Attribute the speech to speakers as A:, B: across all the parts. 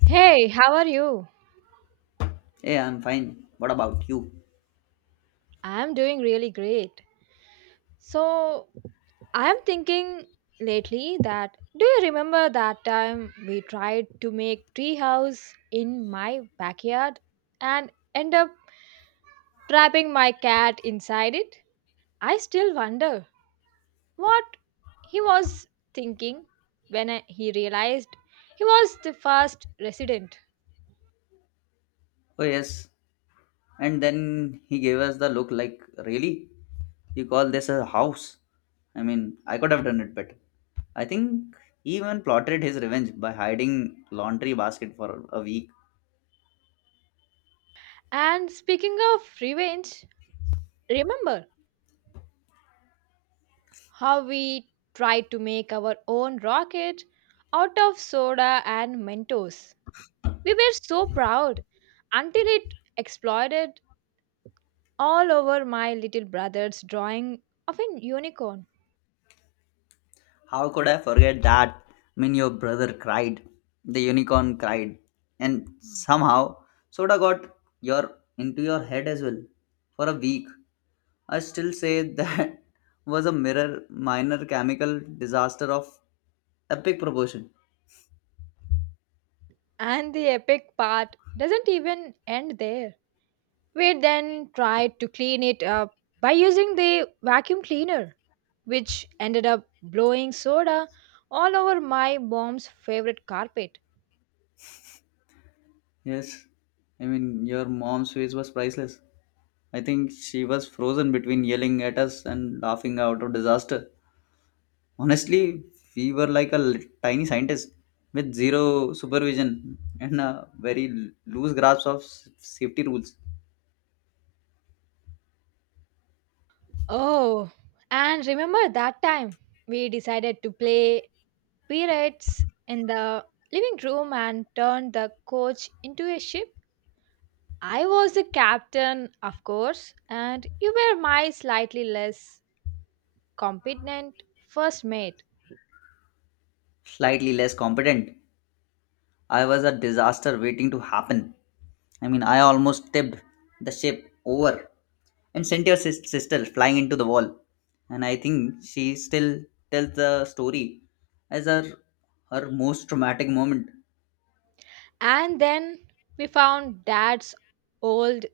A: Hey, how are you?
B: Hey, I'm fine. What about you?
A: I'm doing really great. So, I'm thinking lately that do you remember that time we tried to make treehouse in my backyard and end up trapping my cat inside it? I still wonder what he was thinking when he realized he was the first resident.
B: Oh, yes. And then he gave us the look like, Really? You call this a house? I mean, I could have done it better. I think he even plotted his revenge by hiding laundry basket for a week.
A: And speaking of revenge, remember how we tried to make our own rocket out of soda and Mentos. We were so proud until it exploded all over my little brother's drawing of a unicorn.
B: How could I forget that? I mean, your brother cried, the unicorn cried, and somehow soda got your into your head as well for a week. I still say that was a mirror minor chemical disaster of epic proportion.
A: And the epic part doesn't even end there. We then tried to clean it up by using the vacuum cleaner, which ended up blowing soda all over my mom's favorite carpet.
B: Yes, I mean your mom's face was priceless. I think she was frozen between yelling at us and laughing out of disaster. Honestly, we were like a tiny scientist with zero supervision and a very loose grasp of safety rules,
A: Oh, and remember that time we decided to play pirates in the living room and turned the coach into a ship? I was the captain, of course, and you were my slightly less competent first mate.
B: slightly less competent. I was a disaster waiting to happen. I mean, I almost tipped the ship over and sent your sister flying into the wall. And I think she still tells the story as her most traumatic moment.
A: And then we found dad's old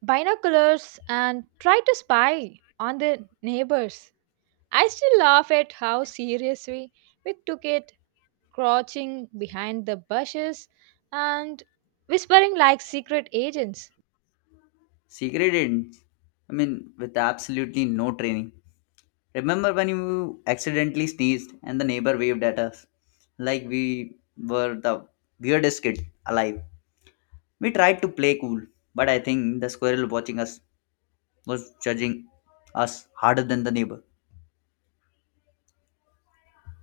A: binoculars and tried to spy on the neighbors. I still laugh at how seriously we took it crouching behind the bushes and whispering like secret agents.
B: Secret agents. I mean, with absolutely no training. Remember when you accidentally sneezed and the neighbor waved at us like we were the weirdest kid alive? We tried to play cool, but I think the squirrel watching us was judging us harder than the neighbor.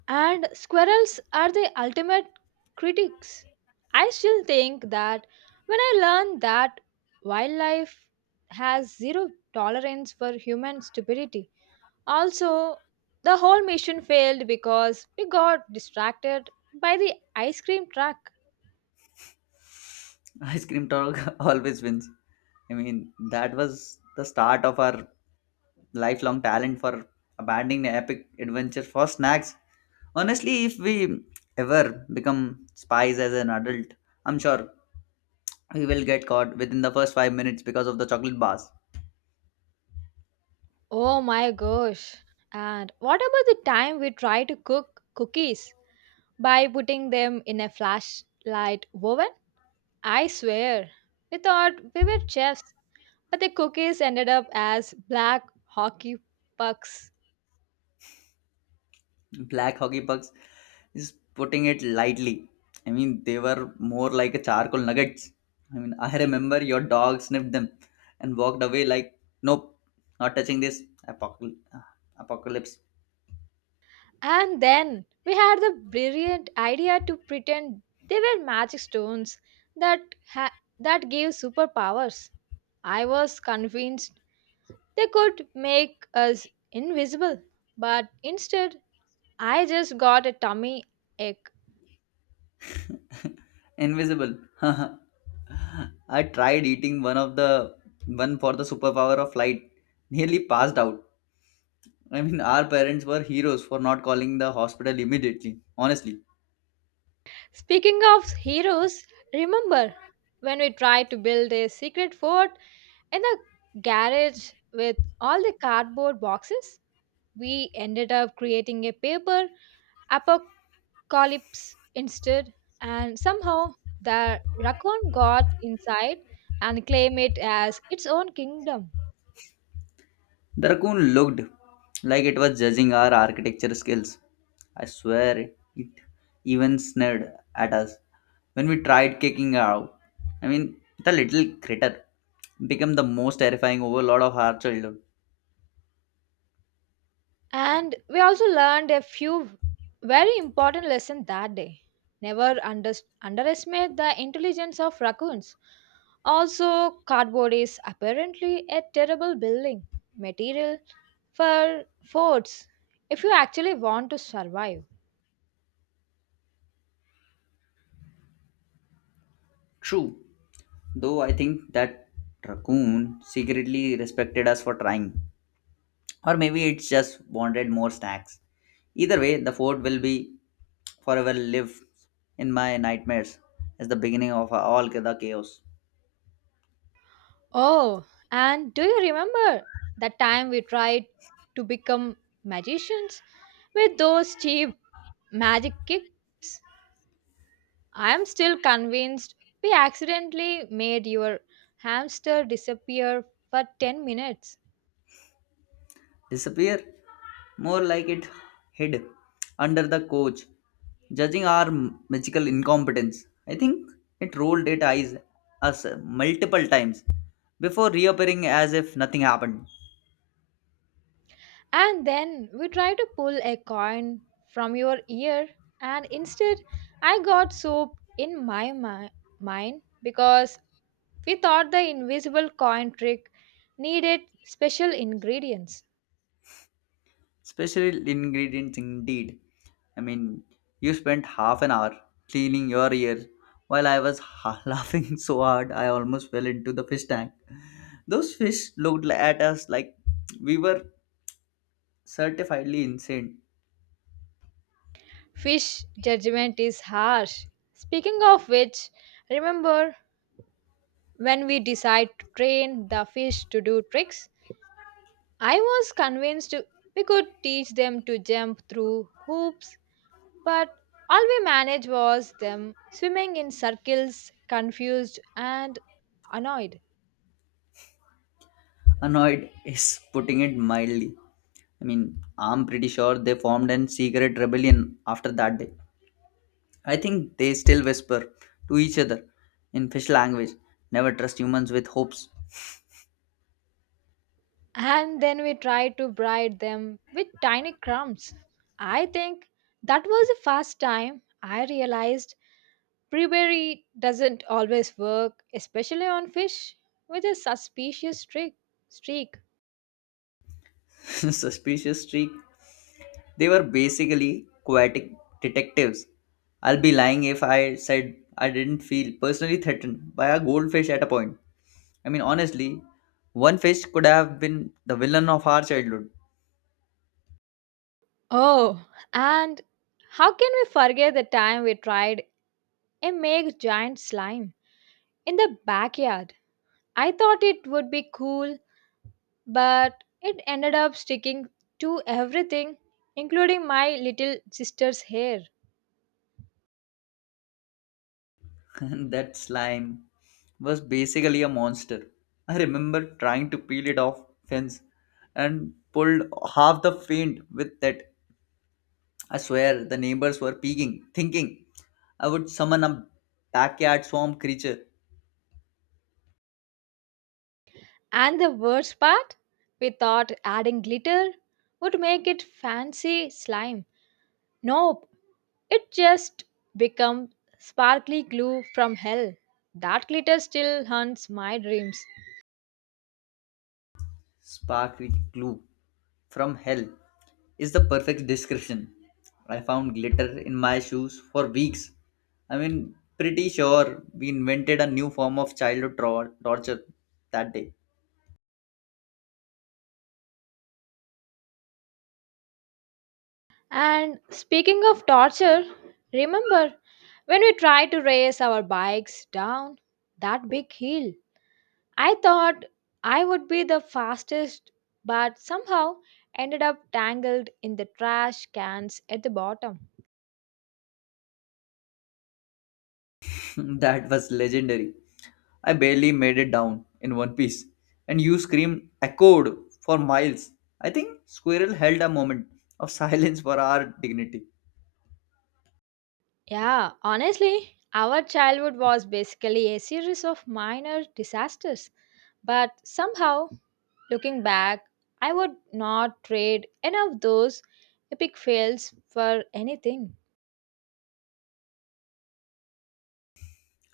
A: And squirrels are the ultimate critics. I still think that when I learned that wildlife has zero tolerance for human stupidity. Also, the whole mission failed because we got distracted by the ice cream truck.
B: Ice cream talk always wins. I mean, that was the start of our lifelong talent for abandoning the epic adventure for snacks. Honestly, if we ever become spies as an adult, I'm sure we will get caught within the first 5 minutes because of the chocolate bars.
A: Oh my gosh. And what about the time we tried to cook cookies by putting them in a flashlight oven. I swear, we thought we were chefs, but the cookies ended up as black hockey pucks.
B: Black hockey pucks is putting it lightly. I mean they were more like a charcoal nuggets. I mean I remember your dog sniffed them and walked away like, Nope, not touching this apocal- uh, apocalypse.
A: And then we had the brilliant idea to pretend they were magic stones that ha- that gave superpowers. I was convinced they could make us invisible, but instead I just got a tummy ache.
B: Invisible. I tried eating one for the superpower of light. Nearly passed out. I mean our parents were heroes for not calling the hospital immediately, honestly.
A: Speaking of heroes, remember when we tried to build a secret fort in the garage with all the cardboard boxes? We ended up creating a paper apocalypse instead, and somehow the raccoon got inside and claimed it as its own kingdom.
B: The raccoon looked like it was judging our architecture skills. I swear it even sneered at us when we tried kicking her out. I mean, the little critter became the most terrifying overlord of our childhood.
A: And we also learned a few very important lessons that day. Never underestimate the intelligence of raccoons. Also, cardboard is apparently a terrible building material for forts if you actually want to survive.
B: True, though I think that raccoon secretly respected us for trying. Or maybe it just wanted more snacks. Either way, the fort will be forever live in my nightmares as the beginning of all the chaos.
A: Oh, and do you remember the time we tried to become magicians with those cheap magic kicks? I am still convinced we accidentally made your hamster disappear for 10 minutes.
B: Disappear, more like it hid under the couch judging our magical incompetence. I think it rolled its eyes us multiple times before reappearing as if nothing happened.
A: And then we tried to pull a coin from your ear, and instead, I got soap in my mind because we thought the invisible coin trick needed special ingredients.
B: Special ingredients indeed. I mean you spent half an hour cleaning your ears while I was laughing so hard I almost fell into the fish tank. Those fish looked at us like we were certifiedly insane.
A: Fish judgment is harsh. Speaking of which, remember when we decide to train the fish to do tricks? I was convinced we could teach them to jump through hoops, but all we managed was them swimming in circles, confused and annoyed.
B: Annoyed is putting it mildly. I mean, I'm pretty sure they formed an secret rebellion after that day. I think they still whisper to each other in fish language, never trust humans with hopes.
A: And then we tried to bribe them with tiny crumbs. I think that was the first time I realized bribery doesn't always work, especially on fish with a suspicious streak.
B: Suspicious streak. They were basically quietic detectives. I'll be lying if I said I didn't feel personally threatened by a goldfish at a point. I mean, honestly, one fish could have been the villain of our childhood.
A: Oh, and how can we forget the time we tried I make giant slime in the backyard. I thought it would be cool, but it ended up sticking to everything, including my little sister's hair.
B: That slime was basically a monster. I remember trying to peel it off fence and pulled half the paint with that. I swear the neighbors were peeking, thinking I would summon a backyard swamp creature.
A: And the worst part, we thought adding glitter would make it fancy slime. Nope, it just become sparkly glue from hell. That glitter still haunts my dreams.
B: Sparkly glue from hell is the perfect description. I found glitter in my shoes for weeks. I mean, pretty sure we invented a new form of childhood torture that day.
A: And speaking of torture, remember when we tried to race our bikes down that big hill? I thought I would be the fastest, but somehow ended up tangled in the trash cans at the bottom.
B: That was legendary. I barely made it down in one piece, and you scream echoed for miles. I think Squirrel held a moment of silence for our dignity.
A: Yeah, honestly, our childhood was basically a series of minor disasters, but somehow, looking back, I would not trade any of those epic fails for anything.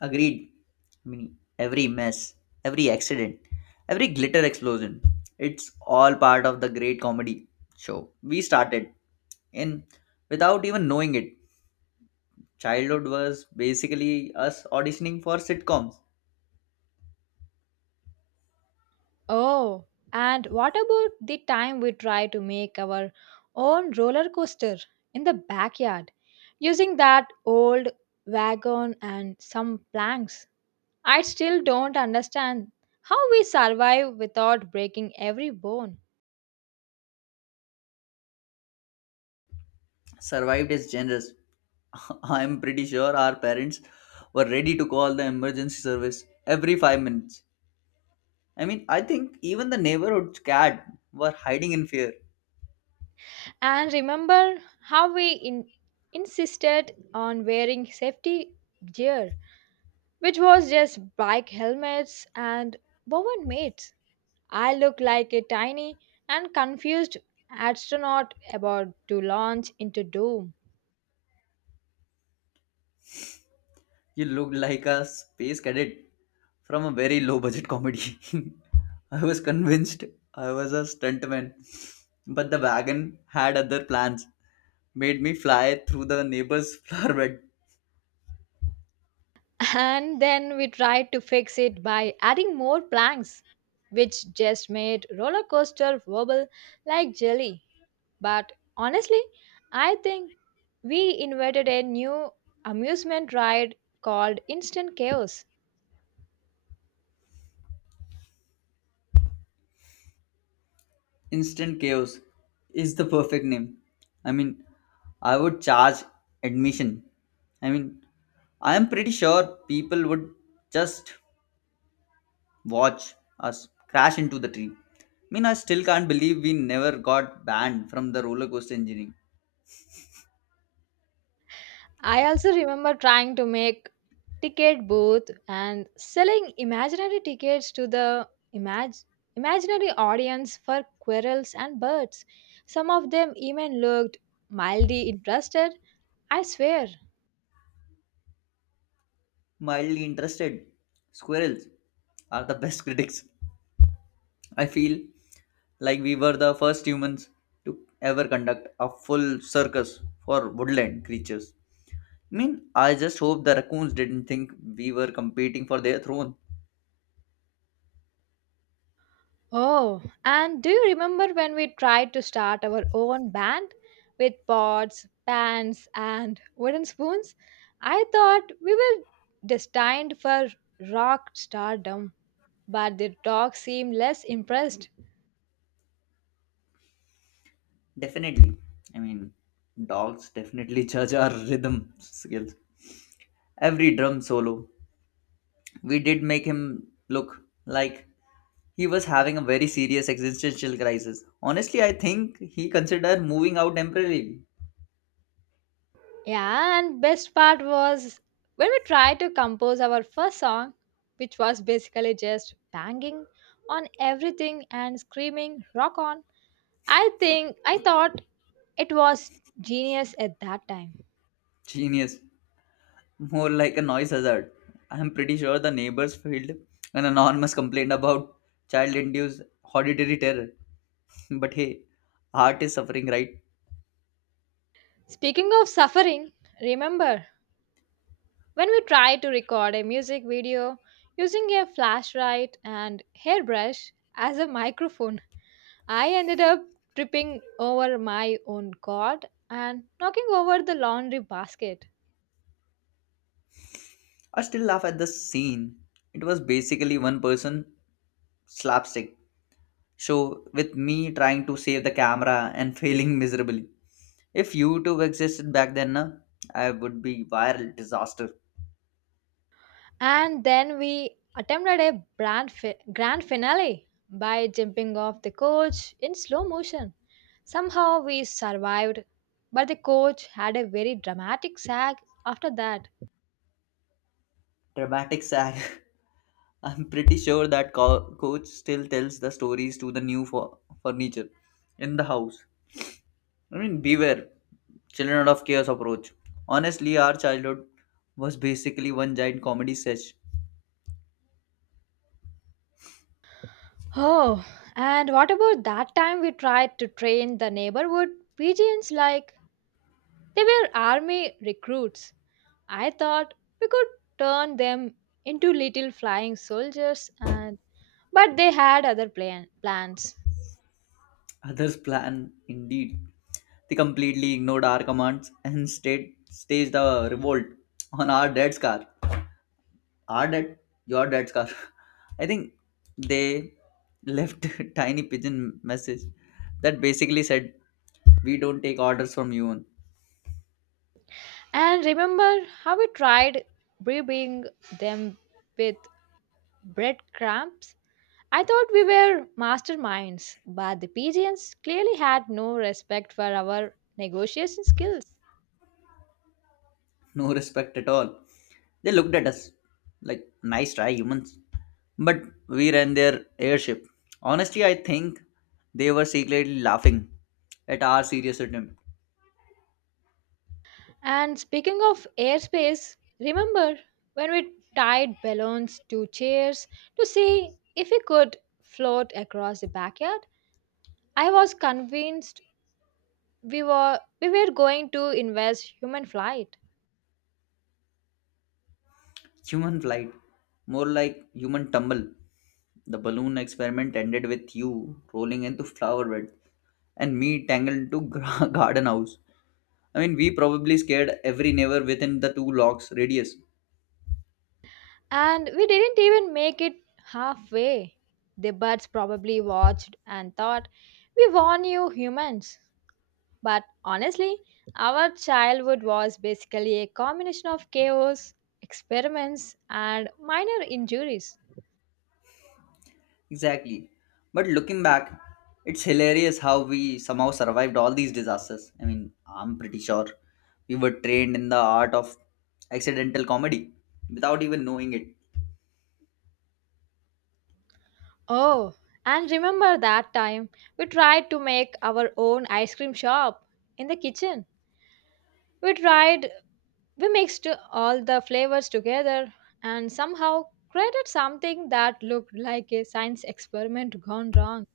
B: Agreed. I mean, every mess, every accident, every glitter explosion, it's all part of the great comedy show. We started in without even knowing it. Childhood was basically us auditioning for sitcoms.
A: Oh, and what about the time we try to make our own roller coaster in the backyard using that old wagon and some planks? I still don't understand how we survive without breaking every bone.
B: Survived is generous. I'm pretty sure our parents were ready to call the emergency service every 5 minutes. I mean, I think even the neighborhood cat were hiding in fear.
A: And remember how we insisted on wearing safety gear, which was just bike helmets and woven mats. I look like a tiny and confused astronaut about to launch into doom.
B: You looked like a space cadet from a very low budget comedy. I was convinced I was a stuntman, but the wagon had other plans. Made me fly through the neighbor's flower bed.
A: And then we tried to fix it by adding more planks, which just made roller coaster wobble like jelly. But honestly, I think we invented a new amusement ride called Instant Chaos.
B: Instant Chaos is the perfect name. I mean, I would charge admission. I mean, I am pretty sure people would just watch us crash into the tree. I mean, I still can't believe we never got banned from the roller coaster engineering.
A: I also remember trying to make ticket booth and selling imaginary tickets to the imag- imaginary audience for quirrels and birds. Some of them even looked mildly interested, I swear.
B: Mildly interested. Squirrels are the best critics. I feel like we were the first humans to ever conduct a full circus for woodland creatures. I mean, I just hope the raccoons didn't think we were competing for their throne.
A: Oh, and do you remember when we tried to start our own band with pots, pans, and wooden spoons? I thought we were destined for rock stardom, but the dog seemed less impressed.
B: Definitely. I mean, dogs definitely judge our rhythm skills. Every drum solo, we did make him look like he was having a very serious existential crisis. Honestly, I think he considered moving out temporarily.
A: Yeah, and best part was when we tried to compose our first song, which was basically just banging on everything and screaming rock on. I think I thought it was genius at that time.
B: Genius. More like a noise hazard. I'm pretty sure the neighbors filed an anonymous complaint about child induced auditory terror. But hey, art is suffering, right?
A: Speaking of suffering, remember when we tried to record a music video using a flashlight and hairbrush as a microphone? I ended up tripping over my own cord and knocking over the laundry basket.
B: I still laugh at the scene. It was basically one person slapstick show with me trying to save the camera and failing miserably. If YouTube existed back then, na, I would be viral disaster.
A: And then we attempted a grand finale by jumping off the coach in slow motion. Somehow we survived, but the coach had a very dramatic sag after that.
B: Dramatic sag. I'm pretty sure that coach still tells the stories to the new furniture in the house. I mean, beware, children of chaos approach. Honestly, our childhood was basically one giant comedy set.
A: Oh, and what about that time we tried to train the neighborhood pigeons like they were army recruits? I thought we could turn them into little flying soldiers and but they had other plans.
B: Others plan indeed. They completely ignored our commands and staged a revolt on our dad's car. Our dad, your dad's car. I think they left a tiny pigeon message that basically said, We don't take orders from you,
A: And remember how we tried bribing them with breadcrumbs? I thought we were masterminds, but the pigeons clearly had no respect for our negotiation skills.
B: no respect at all. They looked at us like, Nice try, humans. But we ran their airship. Honestly, I think they were secretly laughing at our serious attempt.
A: And speaking of airspace, remember when we tied balloons to chairs to see if we could float across the backyard? I was convinced we were going to invest human flight
B: Human flight, more like human tumble. The balloon experiment ended with you rolling into flower bed and me tangled into garden house. I mean, we probably scared every neighbor within the 2 blocks radius.
A: and we didn't even make it halfway. The birds probably watched and thought we warn you humans. But honestly, our childhood was basically a combination of chaos, experiments and minor injuries.
B: Exactly. But looking back, it's hilarious how we somehow survived all these disasters. I mean, I'm pretty sure we were trained in the art of accidental comedy without even knowing it.
A: Oh, and remember that time we tried to make our own ice cream shop in the kitchen. We tried We mixed all the flavors together and somehow created something that looked like a science experiment gone wrong.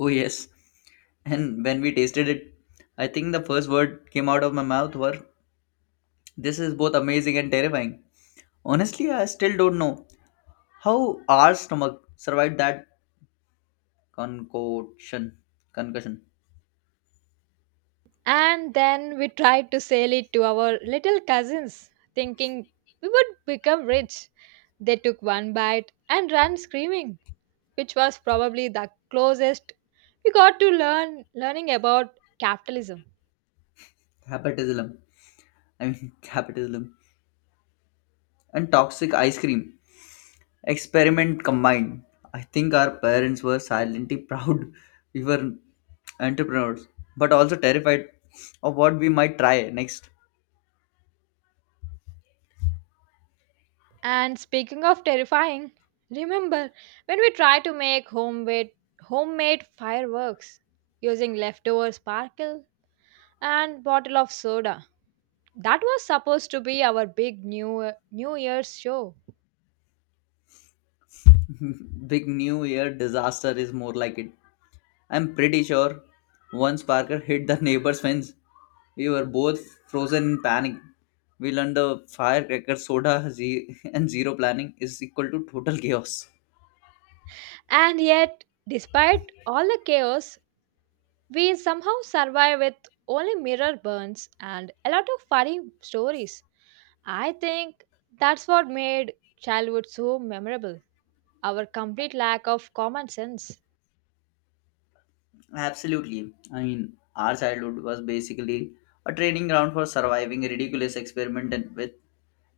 B: Oh, yes. And when we tasted it, I think the first word came out of my mouth were, This is both amazing and terrifying. Honestly, I still don't know how our stomach survived that concoction, concussion,
A: And then we tried to sell it to our little cousins, thinking we would become rich. They took one bite and ran screaming, which was probably the closest we got to learning about capitalism.
B: capitalism. I mean, capitalism and toxic ice cream experiment combined. I think our parents were silently proud we were entrepreneurs, but also terrified of what we might try next.
A: And speaking of terrifying, remember when we tried to make homemade fireworks using leftover sparkle and bottle of soda. That was supposed to be our big New Year's show.
B: Big New Year disaster is more like it. I'm pretty sure once Parker hit the neighbor's fence. We were both frozen in panic. We learned the firecracker soda and zero planning is equal to total chaos.
A: And yet, despite all the chaos, we somehow survive with only mirror burns and a lot of funny stories. I think that's what made childhood so memorable, our complete lack of common sense.
B: Absolutely. I mean, our childhood was basically a training ground for surviving a ridiculous experiment and with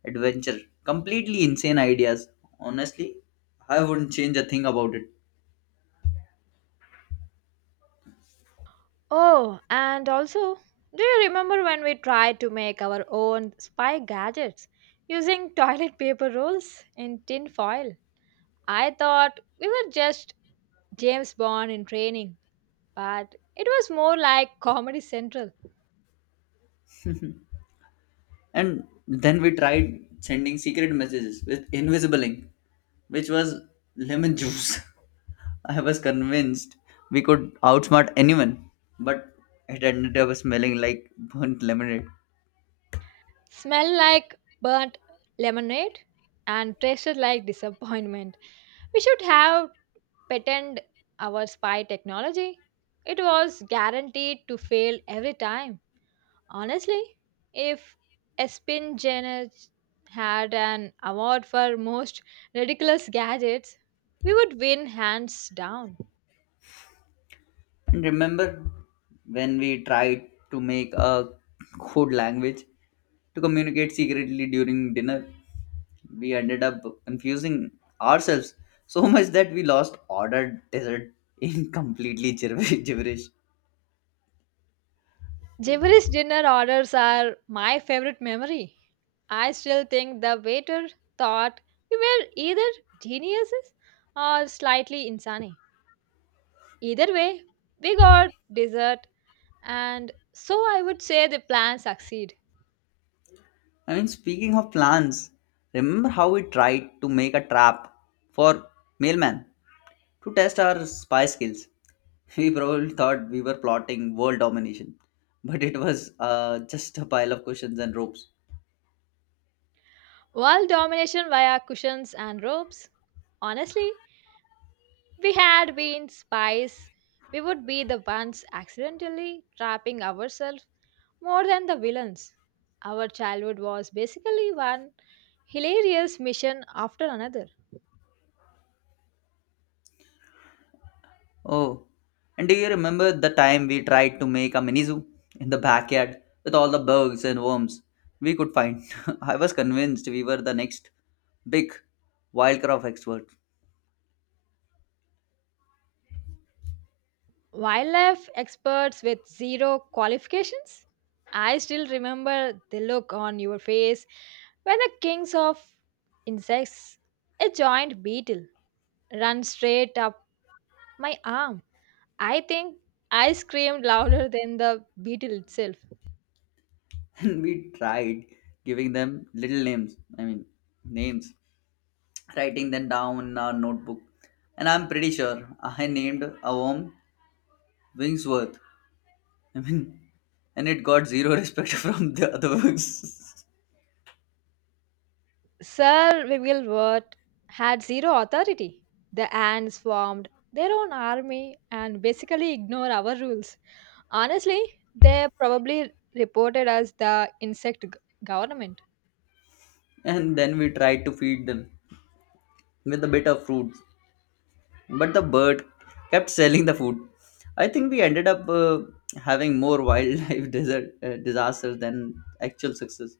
B: adventure. Completely insane ideas. Honestly, I wouldn't change a thing about it.
A: Oh, and also, do you remember when we tried to make our own spy gadgets using toilet paper rolls in tin foil? I thought we were just James Bond in training, but it was more like Comedy Central.
B: And then we tried sending secret messages with invisible ink, which was lemon juice. I was convinced we could outsmart anyone, but it ended up smelling like burnt lemonade.
A: Smell like burnt lemonade and tasted like disappointment. We should have patented our spy technology. It was guaranteed to fail every time. Honestly, if Espin Janet had an award for most ridiculous gadgets, we would win hands down.
B: And remember when we tried to make a code language to communicate secretly during dinner? We ended up confusing ourselves so much that we lost ordered dessert in completely gibberish.
A: Jeffrey's dinner orders are my favorite memory. I still think the waiter thought we were either geniuses or slightly insane. Either way, we got dessert, and so I would say the plan succeed.
B: I mean, speaking of plans, remember how we tried to make a trap for mailman to test our spy skills? We probably thought we were plotting world domination, but it was just a pile of questions and ropes.
A: World domination via cushions and ropes. Honestly, we had been spies, we would be the ones accidentally trapping ourselves more than the villains. Our childhood was basically one hilarious mission after another.
B: Oh, and do you remember the time we tried to make a mini zoo in the backyard with all the bugs and worms we could find? I was convinced we were the next big wildcraft expert.
A: Wildlife experts with zero qualifications? I still remember the look on your face when the kings of insects, a giant beetle, ran straight up my arm. I think I screamed louder than the beetle itself.
B: And we tried giving them little names, I mean names, writing them down in our notebook. And I'm pretty sure I named a worm wingsworth. I mean and it got zero respect from the other worms.
A: Sir Wiglewort had zero authority. The ants formed their own army and basically ignored our rules. Honestly, they probably reported us the insect government.
B: And then we tried to feed them with a bit of fruit, but the bird kept selling the food. I think we ended up having more wildlife disasters than actual success.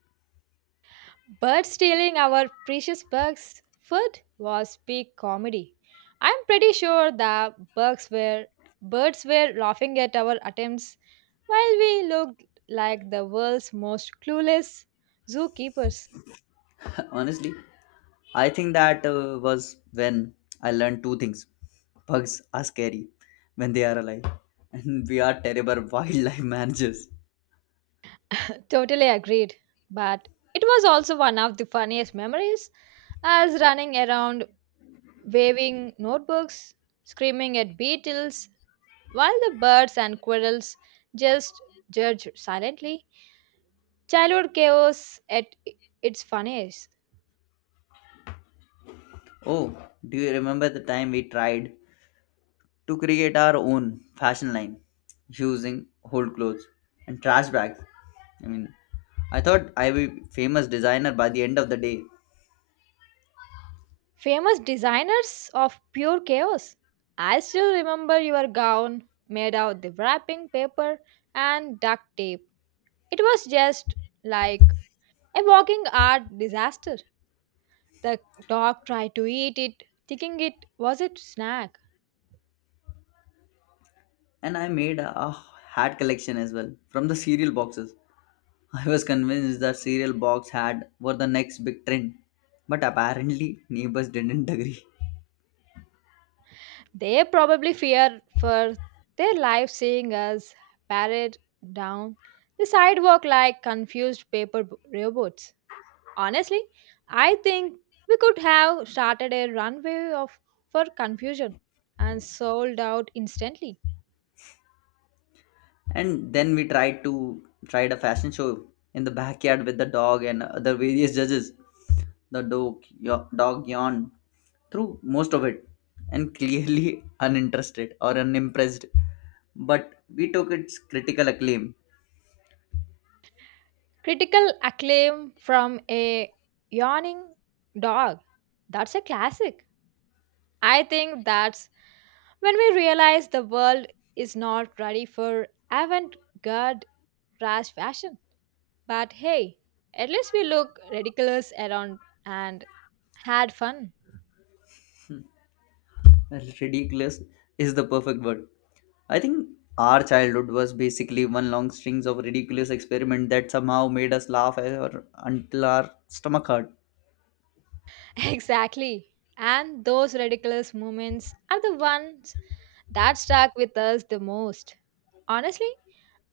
A: Birds stealing our precious bugs' food was peak comedy. I'm pretty sure the bugs were birds were laughing at our attempts while we looked like the world's most clueless zookeepers.
B: Honestly, I think that was when I learned two things. Bugs are scary when they are alive, and we are terrible wildlife managers.
A: Totally agreed. But it was also one of the funniest memories as running around waving notebooks, screaming at beetles, while the birds and quirrels just judge silently. Childhood chaos at its funniest.
B: Oh, do you remember the time we tried to create our own fashion line using old clothes and trash bags? I mean, I thought I would be famous designer by the end of the day.
A: Famous designers of pure chaos. I still remember your gown made out the wrapping paper and duct tape. It was just like a walking art disaster. The dog tried to eat it, thinking it was a snack.
B: And I made a hat collection as well from the cereal boxes. I was convinced the cereal box had were the next big trend, but apparently neighbors didn't agree.
A: They probably feared for their lives seeing us parrot down the sidewalk like confused paper robots. Honestly, I think we could have started a runway of for confusion and sold out instantly.
B: And then we tried a fashion show in the backyard with the dog and other various judges. The dog yawned through most of it and clearly uninterested or unimpressed, but we took its critical acclaim.
A: Critical acclaim from a yawning dog. That's a classic. I think that's when we realize the world is not ready for avant garde trash fashion. But hey, at least we look ridiculous around and had fun.
B: Ridiculous is the perfect word. I think our childhood was basically one long strings of ridiculous experiment that somehow made us laugh or until our stomach hurt.
A: Exactly. And those ridiculous moments are the ones that stuck with us the most. Honestly,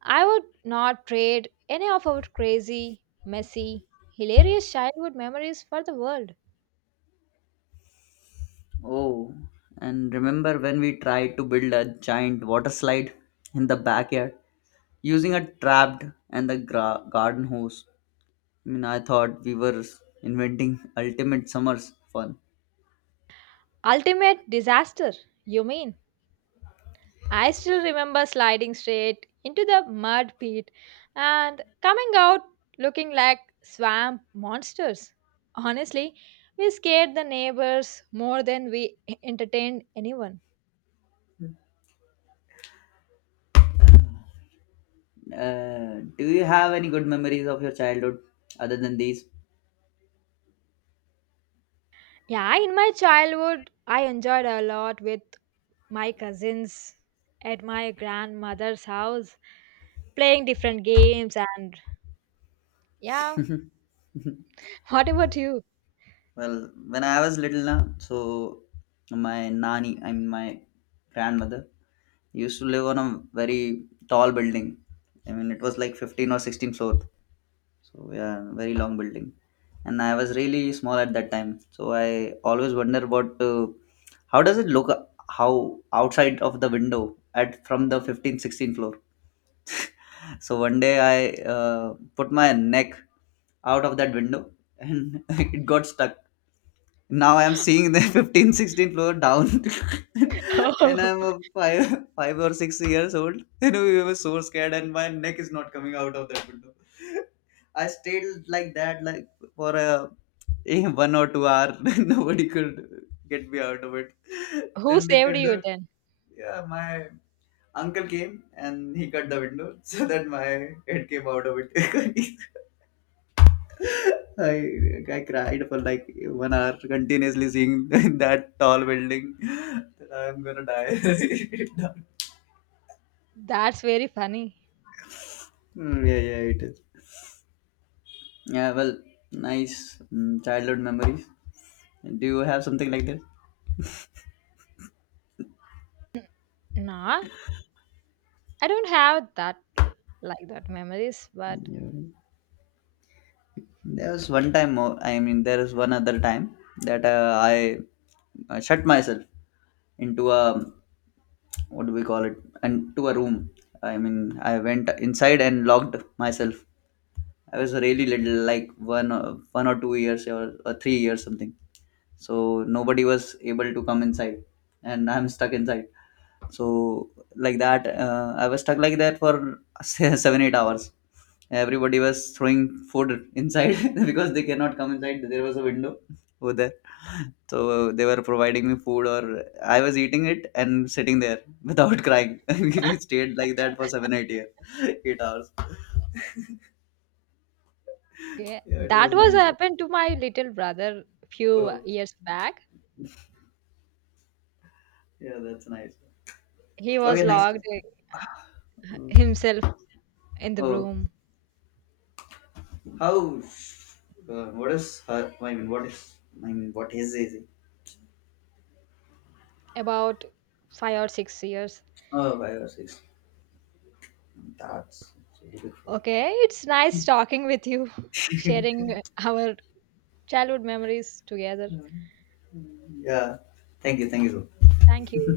A: I would not trade any of our crazy, messy, hilarious childhood memories for the world.
B: Oh, and remember when we tried to build a giant water slide in the backyard using a trapped and the garden hose? I mean, I thought we were inventing ultimate summer's fun.
A: Ultimate disaster, you mean? I still remember sliding straight into the mud pit and coming out looking like swamp monsters. Honestly, we scared the neighbors more than we entertained anyone.
B: Do you have any good memories of your childhood other than these?
A: Yeah, in my childhood, I enjoyed a lot with my cousins at my grandmother's house, playing different games and yeah. What about you?
B: Well, when I was little, na, so my nani, I mean my grandmother, used to live on a very tall building. I mean, it was like 15 or 16 floors. So yeah, very long building. And I was really small at that time. So I always wonder about how does it look, how outside of the window at from the 15th, 16th floor. So one day I put my neck out of that window and it got stuck. Now I'm seeing the 15, 16 floor down. And I'm a 5 or 6 years old. And we were so scared and my neck is not coming out of that window. I stayed like that like for a 1 or 2 hour. Nobody could get me out of it.
A: Who
B: Then they
A: saved
B: cut
A: you
B: the,
A: then?
B: yeah, my uncle came and he cut the window so that my head came out of it. I I cried for like 1 hour continuously seeing that tall building. That I'm gonna die.
A: That's very funny.
B: Mm, yeah, yeah, it is. Yeah, well, nice childhood memories. Do you have something like this?
A: Nah, I don't have that, like that memories, but
B: Yeah. There was one time more. I mean, there is one other time that I shut myself into a, what do we call it? Into a room. I mean, I went inside and locked myself. I was really little, like 1 or 2 years or 3 years something. So nobody was able to come inside, and I'm stuck inside. So like that, I was stuck like that for 7 8 hours. Everybody was throwing food inside because they cannot come inside. There was a window over there, so they were providing me food, or I was eating it and sitting there without crying. We stayed like that for 7 8 year, 8 hours.
A: okay,
B: Yeah, it
A: that
B: was
A: was
B: nice.
A: happened to my little brother few
B: Oh,
A: years back.
B: yeah, that's nice.
A: He was
B: Okay, nice.
A: locked himself in the
B: Oh,
A: room,
B: how? What is her? I mean, what is? I mean, what is easy?
A: about 5 or 6 years.
B: Oh, 5 or 6. That's really good.
A: Okay, it's nice talking with you, sharing our childhood memories together.
B: Yeah. Thank you. Thank you so much.
A: Thank you.